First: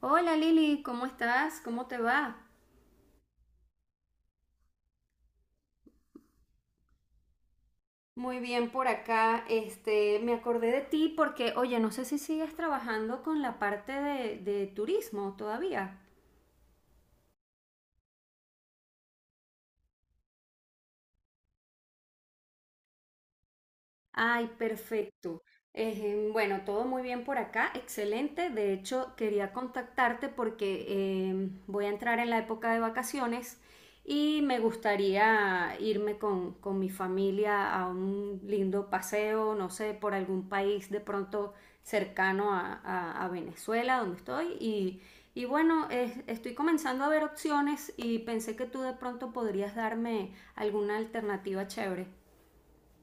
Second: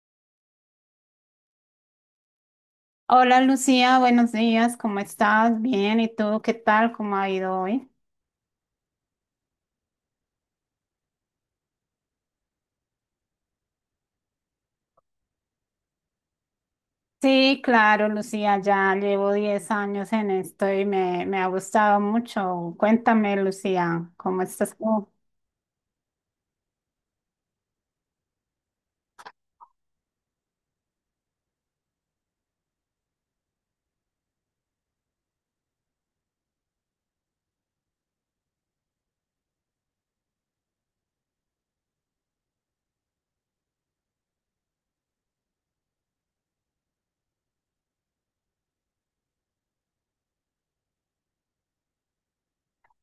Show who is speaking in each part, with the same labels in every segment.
Speaker 1: Hola Lili, ¿cómo estás? ¿Cómo te va?
Speaker 2: Hola Lucía, buenos días, ¿cómo estás? Bien, ¿y tú qué tal? ¿Cómo ha ido hoy?
Speaker 1: Muy bien por acá. Este, me acordé de ti porque, oye, no sé si sigues trabajando con la parte de turismo todavía.
Speaker 2: Sí, claro, Lucía, ya llevo 10 años en esto y me ha gustado mucho. Cuéntame, Lucía, ¿cómo
Speaker 1: Ay,
Speaker 2: estás tú?
Speaker 1: perfecto. Bueno, todo muy bien por acá, excelente. De hecho, quería contactarte porque voy a entrar en la época de vacaciones y me gustaría irme con mi familia a un lindo paseo, no sé, por algún país de pronto cercano a Venezuela, donde estoy. Y bueno, estoy comenzando a ver opciones y pensé que tú de pronto podrías darme alguna alternativa chévere.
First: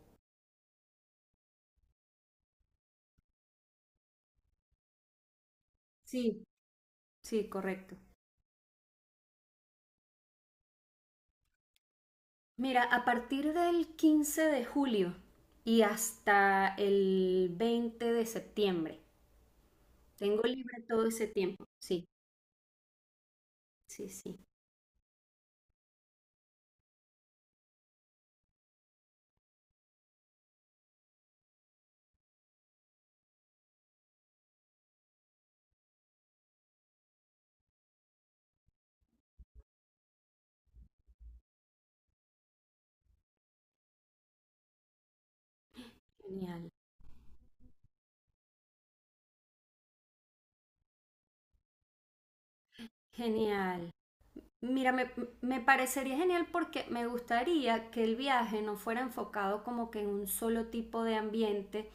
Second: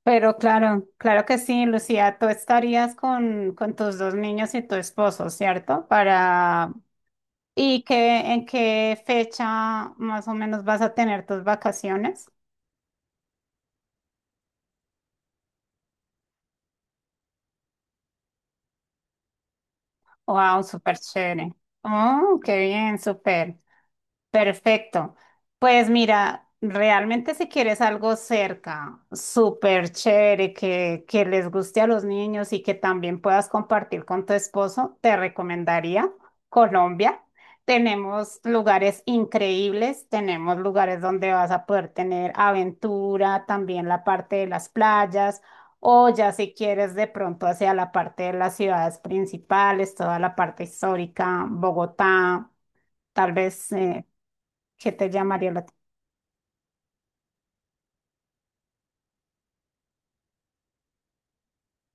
Speaker 2: Pero claro, claro que sí, Lucía, tú estarías con tus dos niños y tu esposo, ¿cierto?
Speaker 1: Sí,
Speaker 2: Para.
Speaker 1: sí,
Speaker 2: ¿Y
Speaker 1: correcto.
Speaker 2: en qué fecha más o menos vas a tener tus vacaciones?
Speaker 1: Mira, a partir del 15 de julio y hasta el 20 de septiembre. Tengo
Speaker 2: Wow,
Speaker 1: libre
Speaker 2: súper
Speaker 1: todo ese
Speaker 2: chévere.
Speaker 1: tiempo. Sí,
Speaker 2: Oh, qué bien, súper.
Speaker 1: sí, sí.
Speaker 2: Perfecto. Pues mira, realmente si quieres algo cerca, súper chévere, que les guste a los niños y que también puedas compartir con tu esposo, te recomendaría Colombia. Tenemos lugares increíbles, tenemos lugares donde vas a poder tener aventura, también la parte de las playas. O ya si
Speaker 1: Genial.
Speaker 2: quieres de pronto hacia la parte de las ciudades principales, toda la parte histórica, Bogotá, tal vez,
Speaker 1: Genial. Mira,
Speaker 2: ¿qué te llamaría
Speaker 1: me
Speaker 2: la atención?
Speaker 1: parecería genial porque me gustaría que el viaje no fuera enfocado como que en un solo tipo de ambiente.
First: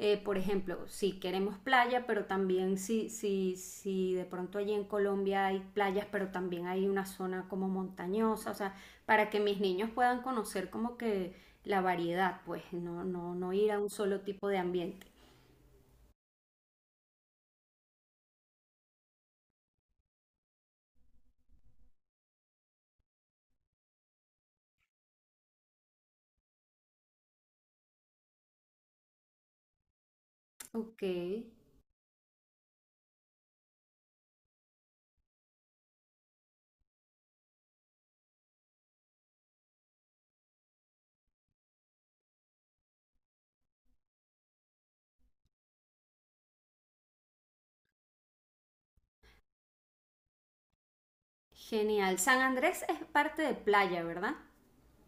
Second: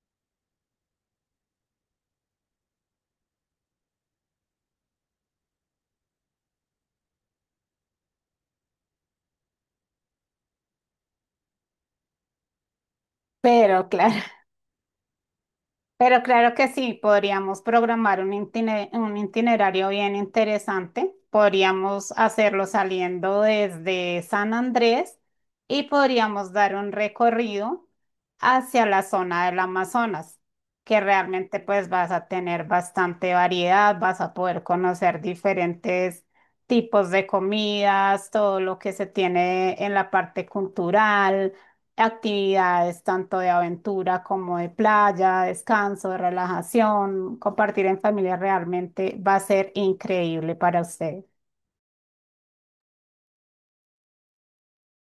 Speaker 1: Por ejemplo, si queremos playa, pero también si de pronto allí en Colombia hay playas, pero también hay una zona como montañosa, o sea, para que mis niños puedan conocer como que la variedad, pues no ir a
Speaker 2: Pero
Speaker 1: un
Speaker 2: claro,
Speaker 1: solo tipo de ambiente.
Speaker 2: pero claro que sí, podríamos programar un un itinerario bien interesante. Podríamos hacerlo saliendo desde San Andrés y podríamos dar un recorrido hacia la zona del Amazonas, que
Speaker 1: Ok,
Speaker 2: realmente pues vas a tener bastante variedad, vas a poder conocer diferentes tipos de comidas, todo lo que se tiene en la parte cultural, actividades tanto de aventura como de playa, descanso, de relajación, compartir en familia realmente va a ser increíble para usted.
Speaker 1: genial. San Andrés es parte de playa, ¿verdad?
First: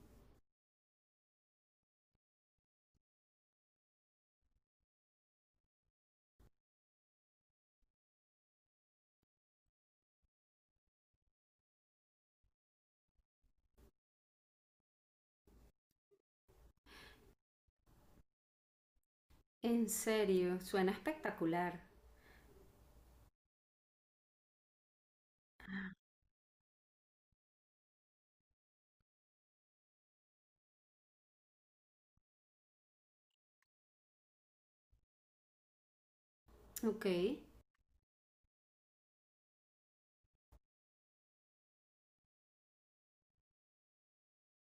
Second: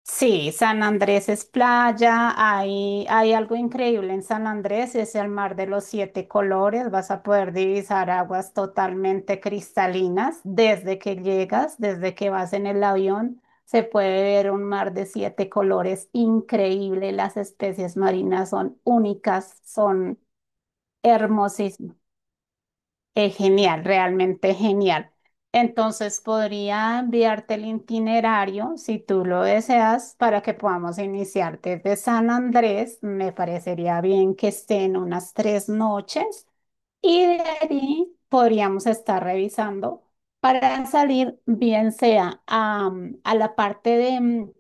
Speaker 2: Sí, San Andrés es playa, hay algo increíble en San Andrés, es el mar de los siete colores, vas a poder divisar aguas totalmente cristalinas desde que llegas, desde que vas en el avión, se puede ver un mar de siete colores increíble, las especies marinas son únicas,
Speaker 1: En
Speaker 2: son.
Speaker 1: serio, suena espectacular.
Speaker 2: Hermosísimo. Es genial, realmente genial. Entonces podría enviarte el itinerario si tú lo deseas para que podamos iniciar desde San Andrés. Me parecería bien que estén unas 3 noches
Speaker 1: Ok.
Speaker 2: y de ahí podríamos estar revisando para salir bien sea a la parte de,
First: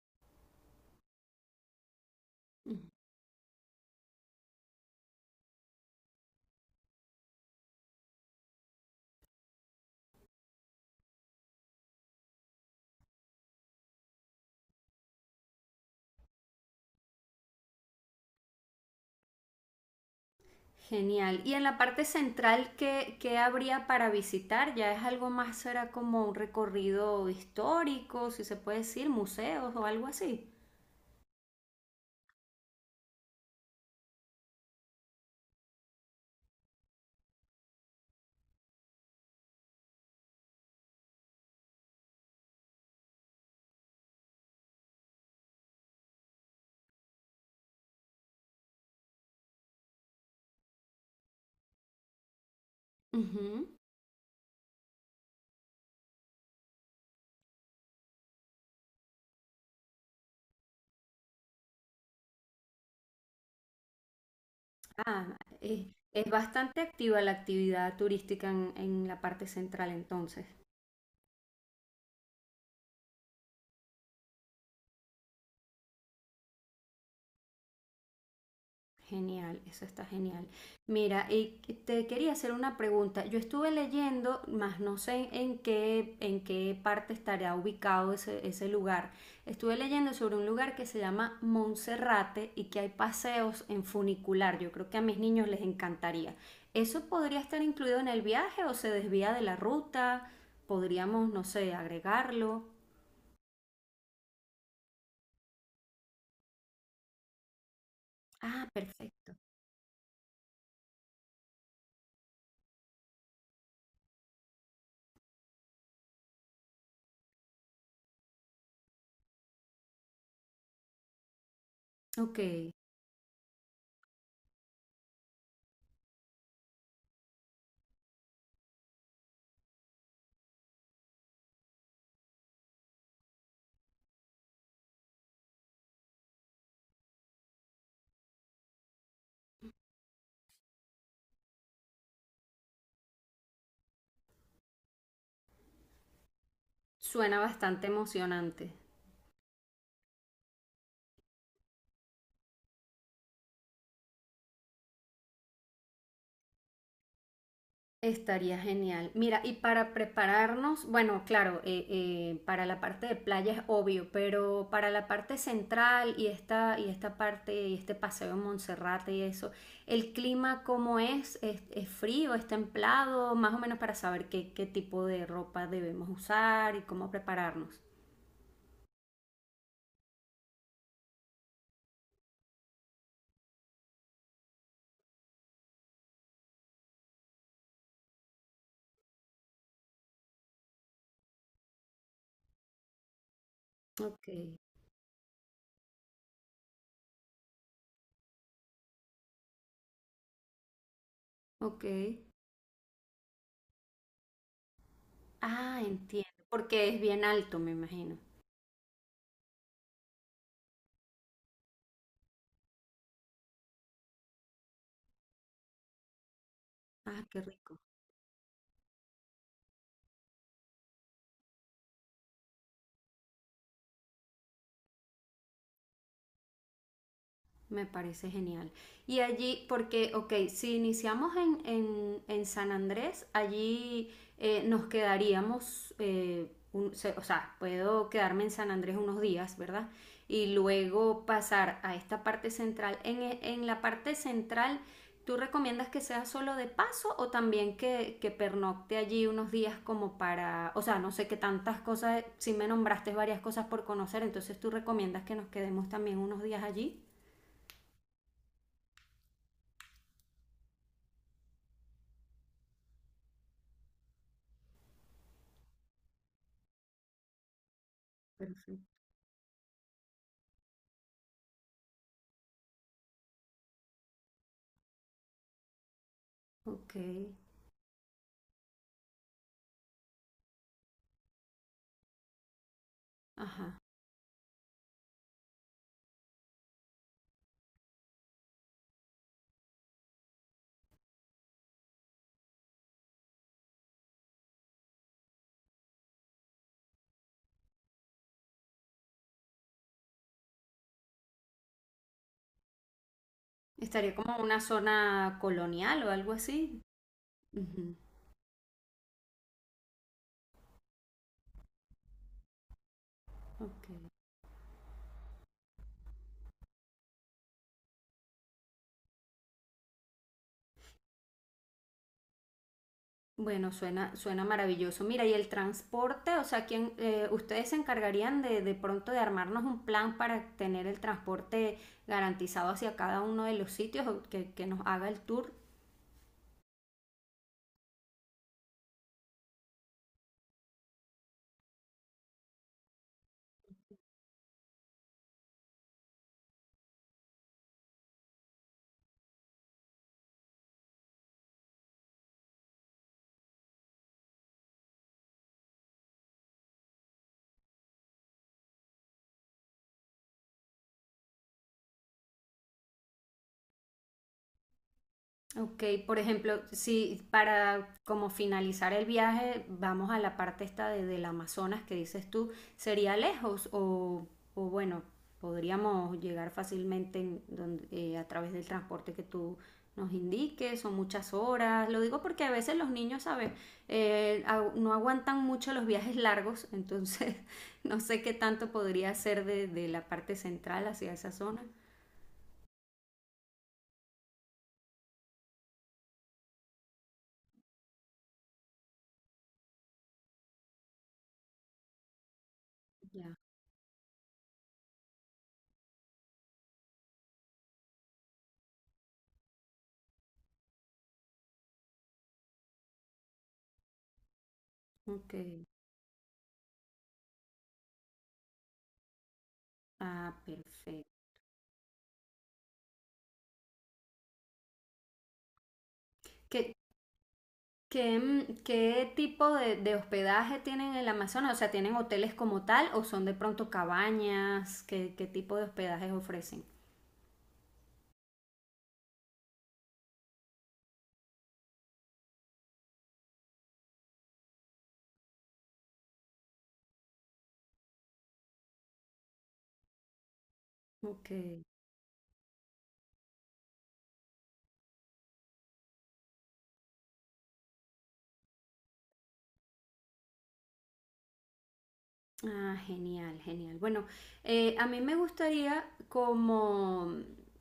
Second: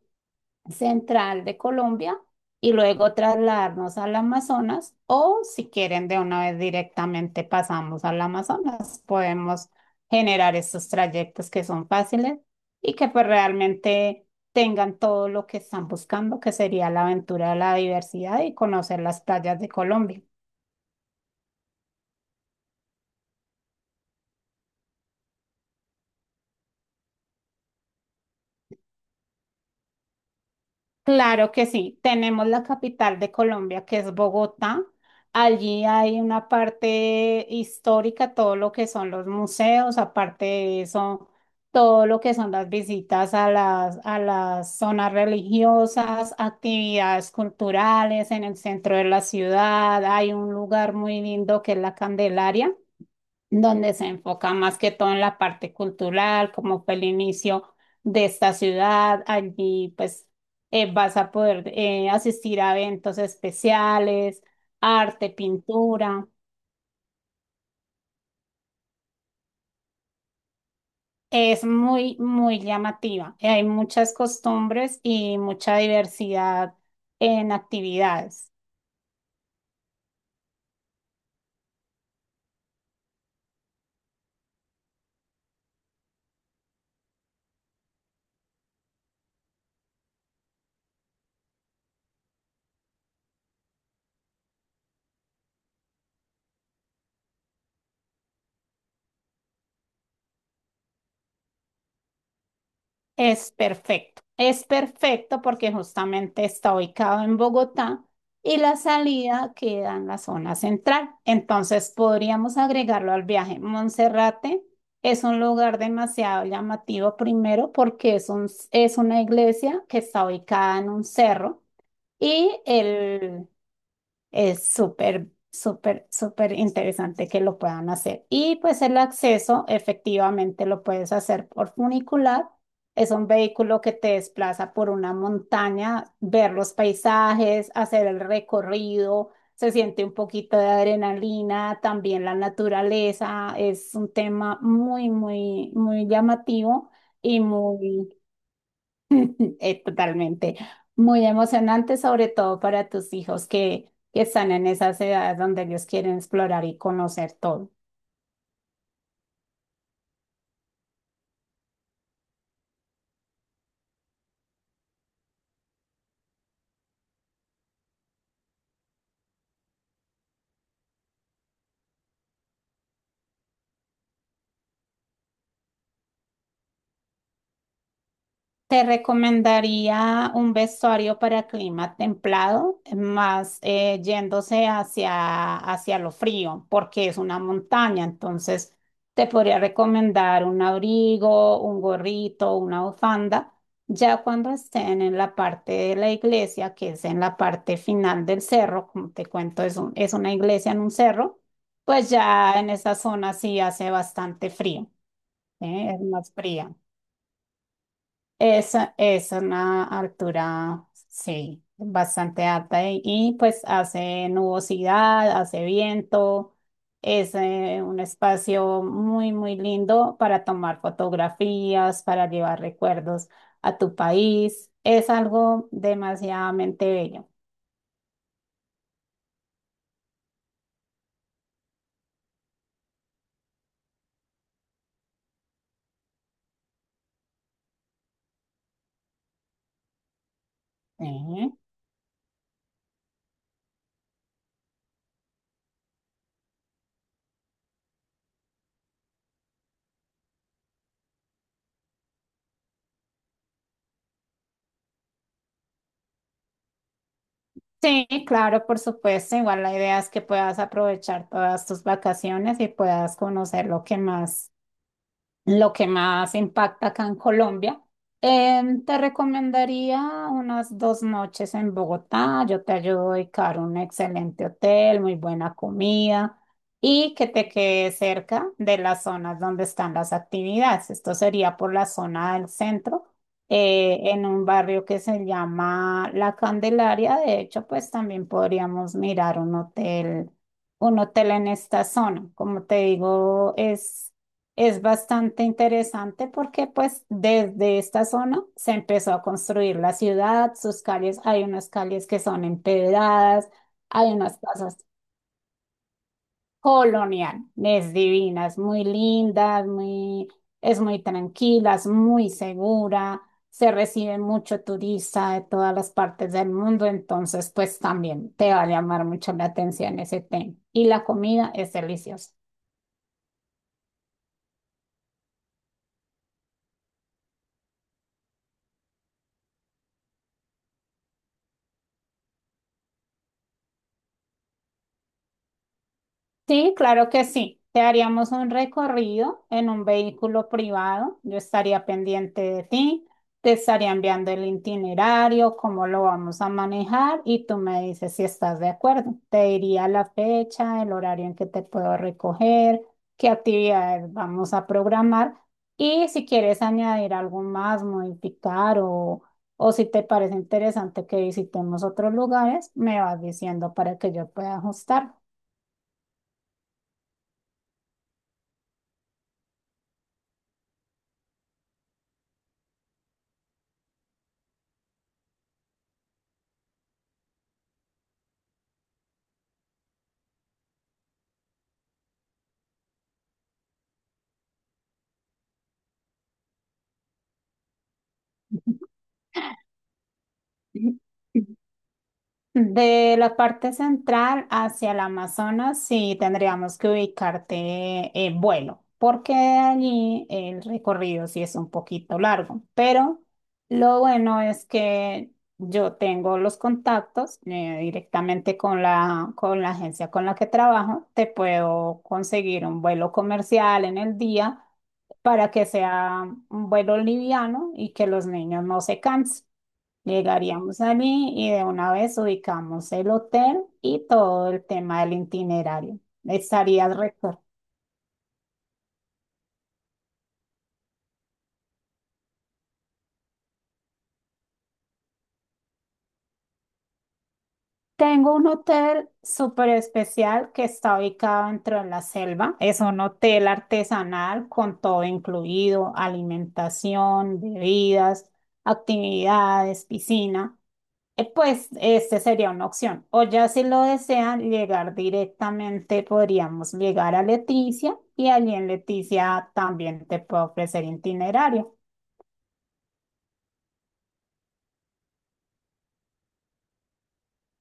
Speaker 2: central de Colombia y luego trasladarnos al Amazonas o si quieren de una vez directamente pasamos al Amazonas. Podemos generar estos trayectos que son fáciles y que pues realmente tengan todo lo que están buscando, que sería la aventura de la diversidad y conocer las playas de Colombia.
Speaker 1: Genial. Y en la parte central, ¿ qué habría para visitar? ¿Ya es algo más, será como un recorrido histórico, si se puede decir, museos o algo así?
Speaker 2: Claro que sí, tenemos la capital de Colombia, que es Bogotá. Allí hay una parte histórica, todo lo que son los museos, aparte de eso, todo lo que son las visitas a las zonas religiosas, actividades culturales en el centro de la ciudad. Hay un lugar muy lindo que es la Candelaria,
Speaker 1: Ujú.
Speaker 2: donde se enfoca más que todo en la parte cultural, como fue el inicio de esta ciudad. Allí pues vas a poder asistir a eventos especiales, arte,
Speaker 1: Ah, es,
Speaker 2: pintura.
Speaker 1: es bastante activa la actividad turística en la parte central entonces.
Speaker 2: Es muy, muy llamativa. Hay muchas costumbres y mucha diversidad en actividades.
Speaker 1: Genial, eso está genial. Mira, y te quería hacer una pregunta. Yo estuve leyendo, más no sé en qué parte estará ubicado ese lugar. Estuve leyendo sobre un lugar que se llama Monserrate y que hay paseos en funicular. Yo creo que a mis niños les encantaría. ¿Eso podría estar incluido en el viaje o se desvía de la ruta? Podríamos, no sé, agregarlo.
Speaker 2: Es perfecto porque justamente está ubicado en Bogotá y
Speaker 1: Ah,
Speaker 2: la
Speaker 1: perfecto.
Speaker 2: salida queda en la zona central. Entonces podríamos agregarlo al viaje. Monserrate es un lugar demasiado llamativo, primero porque es es una iglesia que está ubicada en un cerro
Speaker 1: Ok,
Speaker 2: y es súper, súper, súper interesante que lo puedan hacer. Y pues el acceso efectivamente lo puedes hacer por funicular. Es un vehículo que te desplaza por una montaña, ver los paisajes, hacer el recorrido, se siente un poquito de adrenalina, también la naturaleza. Es un tema muy, muy, muy llamativo
Speaker 1: suena
Speaker 2: y
Speaker 1: bastante
Speaker 2: muy
Speaker 1: emocionante.
Speaker 2: Totalmente. Muy emocionante, sobre todo para tus hijos que están en esas edades donde ellos quieren explorar y conocer todo.
Speaker 1: Estaría genial. Mira, y para prepararnos, bueno, claro, para la parte de playa es obvio, pero para la parte central y esta parte, y este paseo en Monserrate y eso, ¿el clima cómo es? ¿ Es frío? ¿Es templado? Más o menos para saber qué tipo de ropa debemos usar y cómo prepararnos.
Speaker 2: Te recomendaría un vestuario para clima templado, más yéndose hacia lo frío, porque es una montaña. Entonces, te podría recomendar un abrigo, un gorrito, una bufanda. Ya
Speaker 1: Ok,
Speaker 2: cuando estén en la parte de la iglesia, que es en la parte final del cerro, como te cuento, es es una iglesia en un cerro,
Speaker 1: ok.
Speaker 2: pues ya en esa zona sí hace bastante frío,
Speaker 1: Ah,
Speaker 2: ¿eh? Es
Speaker 1: entiendo,
Speaker 2: más fría.
Speaker 1: porque es bien alto, me imagino.
Speaker 2: Esa es una altura, sí, bastante alta y, pues hace nubosidad, hace viento,
Speaker 1: Ah,
Speaker 2: es
Speaker 1: qué rico.
Speaker 2: un espacio muy, muy lindo para tomar fotografías, para llevar recuerdos a tu país. Es algo demasiadamente bello.
Speaker 1: Me parece genial. Y allí, porque, ok, si iniciamos en San Andrés, allí nos quedaríamos, o sea, puedo quedarme en San Andrés unos días, ¿verdad? Y luego
Speaker 2: Ujú.
Speaker 1: pasar a esta parte central. En la parte central, ¿tú recomiendas que sea solo de paso o también que pernocte allí unos días como para, o sea, no sé qué tantas cosas, si me nombraste varias cosas por conocer, entonces tú recomiendas que nos quedemos también unos días allí?
Speaker 2: Sí, claro, por supuesto. Igual la idea es que puedas aprovechar todas tus vacaciones y puedas conocer lo que más impacta acá en Colombia.
Speaker 1: Perfecto.
Speaker 2: Te recomendaría unas 2 noches en Bogotá. Yo te ayudo a dedicar un excelente hotel, muy buena comida
Speaker 1: Ok,
Speaker 2: y que te quede cerca de las zonas donde están las actividades. Esto sería por la zona del centro,
Speaker 1: ajá.
Speaker 2: en un barrio que se llama La Candelaria. De hecho, pues también podríamos mirar un hotel en esta zona. Como te digo, es bastante interesante porque pues desde esta zona se empezó a construir la ciudad, sus calles, hay unas calles que son empedradas, hay
Speaker 1: Estaría como
Speaker 2: unas
Speaker 1: una
Speaker 2: casas
Speaker 1: zona colonial o algo así.
Speaker 2: coloniales
Speaker 1: Ujú,
Speaker 2: divinas, muy lindas, muy, es muy tranquila, es muy segura, se
Speaker 1: ok.
Speaker 2: recibe mucho turista de todas las partes del mundo, entonces pues también te va a llamar mucho la atención ese tema. Y la comida es deliciosa.
Speaker 1: Bueno, suena, suena maravilloso. Mira, y el transporte, o sea, ¿quién, ustedes se encargarían de pronto de armarnos un plan para tener el transporte garantizado hacia cada uno de los sitios o que nos haga el tour?
Speaker 2: Sí, claro que sí. Te haríamos un recorrido en un vehículo privado. Yo estaría pendiente de ti, te estaría enviando el itinerario, cómo lo vamos a manejar y tú me dices si estás de acuerdo. Te diría la fecha, el horario en que te puedo recoger, qué actividades vamos a programar y si quieres añadir algo más, modificar o si te parece interesante que visitemos otros lugares, me vas diciendo para que yo pueda ajustar.
Speaker 1: Ok, por ejemplo, si para como finalizar el viaje vamos a la parte esta del Amazonas que dices tú, ¿sería lejos o bueno, podríamos llegar fácilmente a través del transporte que tú nos indiques? Son muchas horas. Lo digo porque a veces los niños, ¿sabes? No aguantan mucho los viajes largos, entonces no sé qué tanto podría ser de la parte central hacia esa zona.
Speaker 2: De la parte central hacia el Amazonas, sí tendríamos que ubicarte en vuelo, porque allí el recorrido sí es un poquito largo, pero
Speaker 1: Ya.
Speaker 2: lo bueno es que yo tengo los contactos directamente con la agencia con la que trabajo, te puedo conseguir un vuelo comercial en el día
Speaker 1: Ok.
Speaker 2: para que sea un vuelo liviano y que los niños no se cansen.
Speaker 1: Ah,
Speaker 2: Llegaríamos
Speaker 1: perfecto.
Speaker 2: allí y de una vez ubicamos el hotel y todo el tema del itinerario.
Speaker 1: ¿Qué,
Speaker 2: Estarías récord.
Speaker 1: Qué tipo de hospedaje tienen en el Amazonas? O sea, ¿tienen hoteles como tal o son de pronto cabañas? ¿ Qué tipo de hospedajes ofrecen?
Speaker 2: Tengo un hotel súper especial que está ubicado dentro de la selva. Es un hotel artesanal con todo incluido, alimentación, bebidas, actividades, piscina.
Speaker 1: Ok.
Speaker 2: Pues este sería una opción. O ya si lo desean llegar directamente, podríamos llegar a Leticia y allí en Leticia también te puedo ofrecer itinerario.
Speaker 1: Ah, genial, genial. Bueno, a mí me gustaría como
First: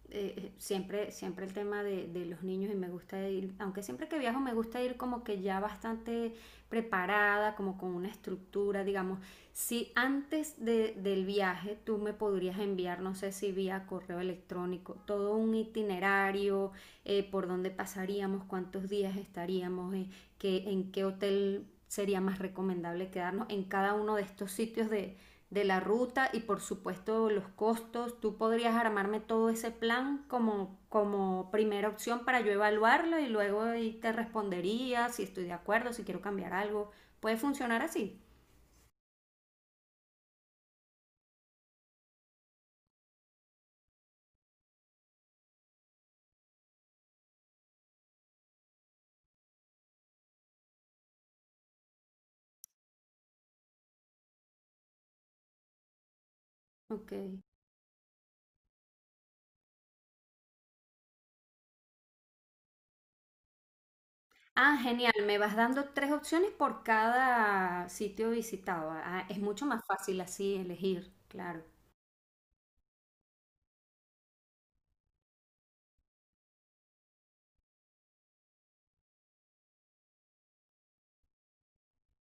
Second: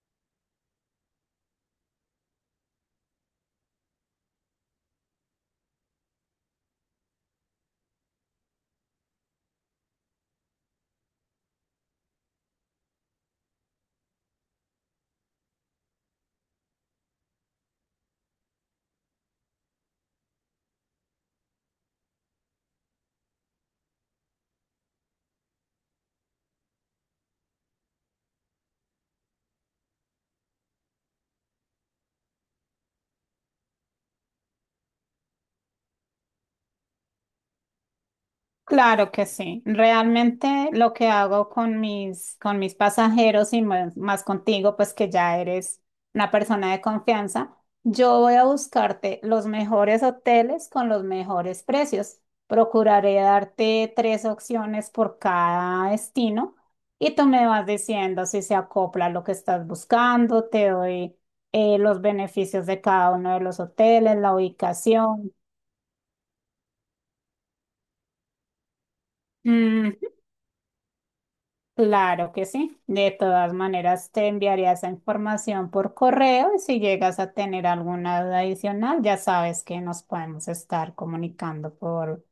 Speaker 1: siempre el tema de los niños y me gusta ir, aunque siempre que viajo me gusta ir como que ya bastante preparada, como con una estructura, digamos. Si del viaje tú me podrías enviar, no sé si vía correo electrónico, todo un itinerario, por dónde pasaríamos, cuántos días estaríamos, en qué hotel sería más recomendable quedarnos en cada uno de estos sitios de la ruta y por supuesto los costos. Tú podrías armarme todo ese plan como primera opción para yo evaluarlo y luego ahí te respondería si estoy de acuerdo, si quiero cambiar algo. ¿Puede funcionar así?
Speaker 2: Claro que sí. Realmente lo que hago con mis pasajeros y más, más contigo, pues que ya eres una persona de confianza, yo voy a buscarte los mejores hoteles con los mejores precios. Procuraré darte tres opciones por cada destino
Speaker 1: Ok.
Speaker 2: y tú me vas diciendo si se acopla a lo que estás buscando, te doy los beneficios de cada uno de los hoteles, la
Speaker 1: Ah, genial.
Speaker 2: ubicación.
Speaker 1: Me vas dando 3 opciones por cada sitio visitado. Ah, es mucho más fácil así elegir, claro.
Speaker 2: Claro que sí. De todas maneras, te enviaré esa información por correo y si llegas a tener alguna duda adicional, ya sabes que nos podemos estar comunicando por,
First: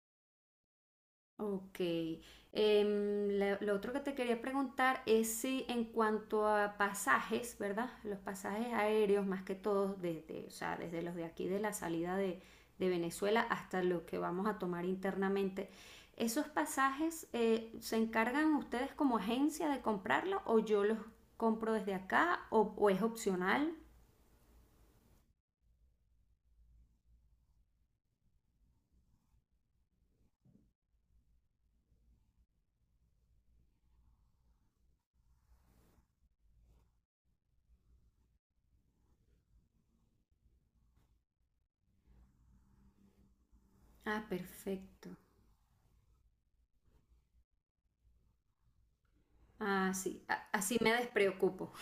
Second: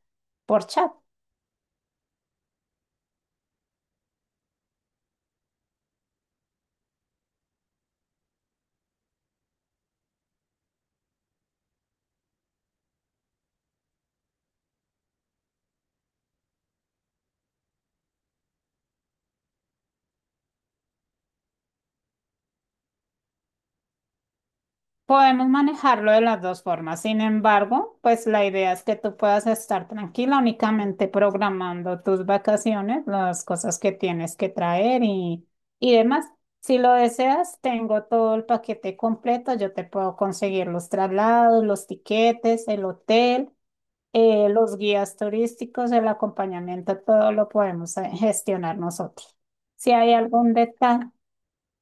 Speaker 2: por chat.
Speaker 1: Ok. Lo otro que te quería preguntar es si en cuanto a pasajes, ¿verdad? Los pasajes aéreos, más que todos, desde, o sea, desde los de aquí de la salida de Venezuela hasta los que vamos a tomar internamente, ¿esos pasajes se encargan ustedes como agencia de comprarlos o yo los compro desde acá o es opcional?
Speaker 2: Podemos manejarlo de las dos formas. Sin embargo, pues la idea es que tú puedas estar tranquila únicamente programando tus vacaciones, las cosas que tienes que traer y demás. Si lo deseas, tengo todo el paquete completo. Yo te puedo conseguir los traslados, los tiquetes, el hotel,
Speaker 1: Ah,
Speaker 2: los
Speaker 1: perfecto.
Speaker 2: guías turísticos, el acompañamiento, todo lo podemos gestionar nosotros. Si
Speaker 1: Ah,
Speaker 2: hay
Speaker 1: sí. A-
Speaker 2: algún
Speaker 1: así me
Speaker 2: detalle.
Speaker 1: despreocupo.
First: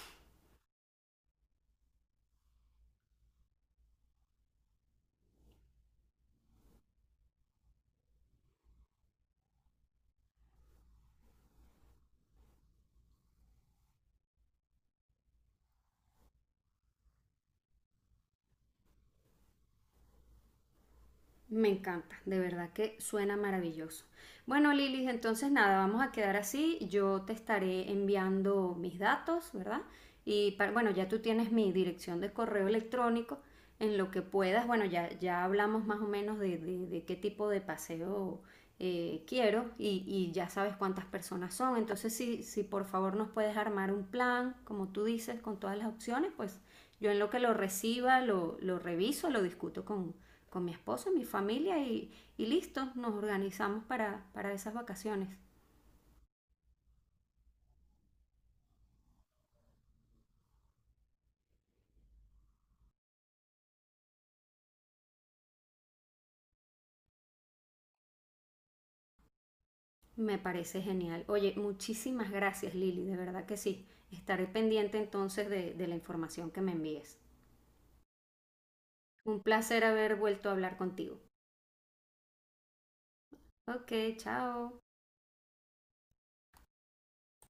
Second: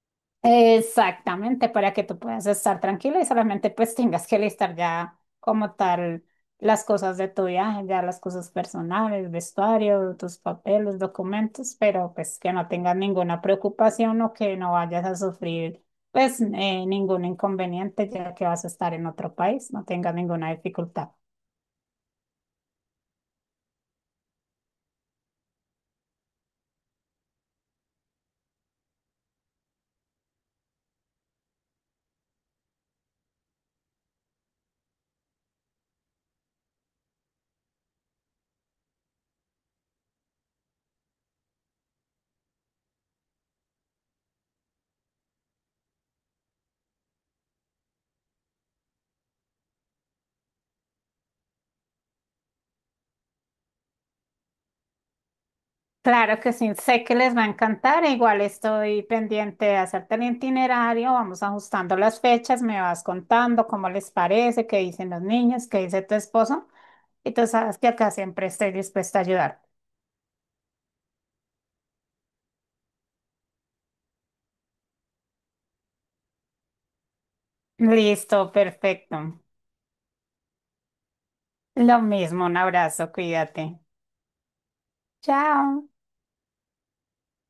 Speaker 2: Exactamente, para que tú puedas estar tranquila y solamente pues tengas que listar ya como tal las cosas de tu viaje, ya las cosas personales, vestuario, tus papeles, documentos, pero pues que no tengas ninguna preocupación o que no vayas a sufrir pues ningún inconveniente, ya que vas a estar en otro país, no tengas ninguna dificultad.
Speaker 1: Me encanta, de verdad que suena maravilloso. Bueno, Lilis, entonces nada, vamos a quedar así. Yo te estaré enviando mis datos, ¿verdad? Bueno, ya tú tienes mi dirección de correo electrónico. En lo que puedas, bueno, ya hablamos más o menos de qué tipo de paseo quiero y ya sabes cuántas personas son. Entonces, si por favor nos puedes armar un plan, como tú dices, con todas las opciones, pues yo en lo que lo reciba, lo reviso, lo discuto con mi esposo, mi familia y listo, nos organizamos para esas vacaciones.
Speaker 2: Claro que sí, sé que les va a encantar. Igual estoy pendiente de hacerte el itinerario. Vamos ajustando las fechas, me vas contando cómo les parece, qué dicen los niños, qué dice tu esposo. Y tú sabes que acá siempre estoy dispuesta a ayudar.
Speaker 1: Me parece genial. Oye, muchísimas gracias Lili, de verdad que sí. Estaré pendiente entonces de la información que me envíes.
Speaker 2: Listo, perfecto.
Speaker 1: Un placer haber vuelto a hablar contigo.
Speaker 2: Lo mismo, un abrazo, cuídate.
Speaker 1: Ok, chao.
Speaker 2: Chao.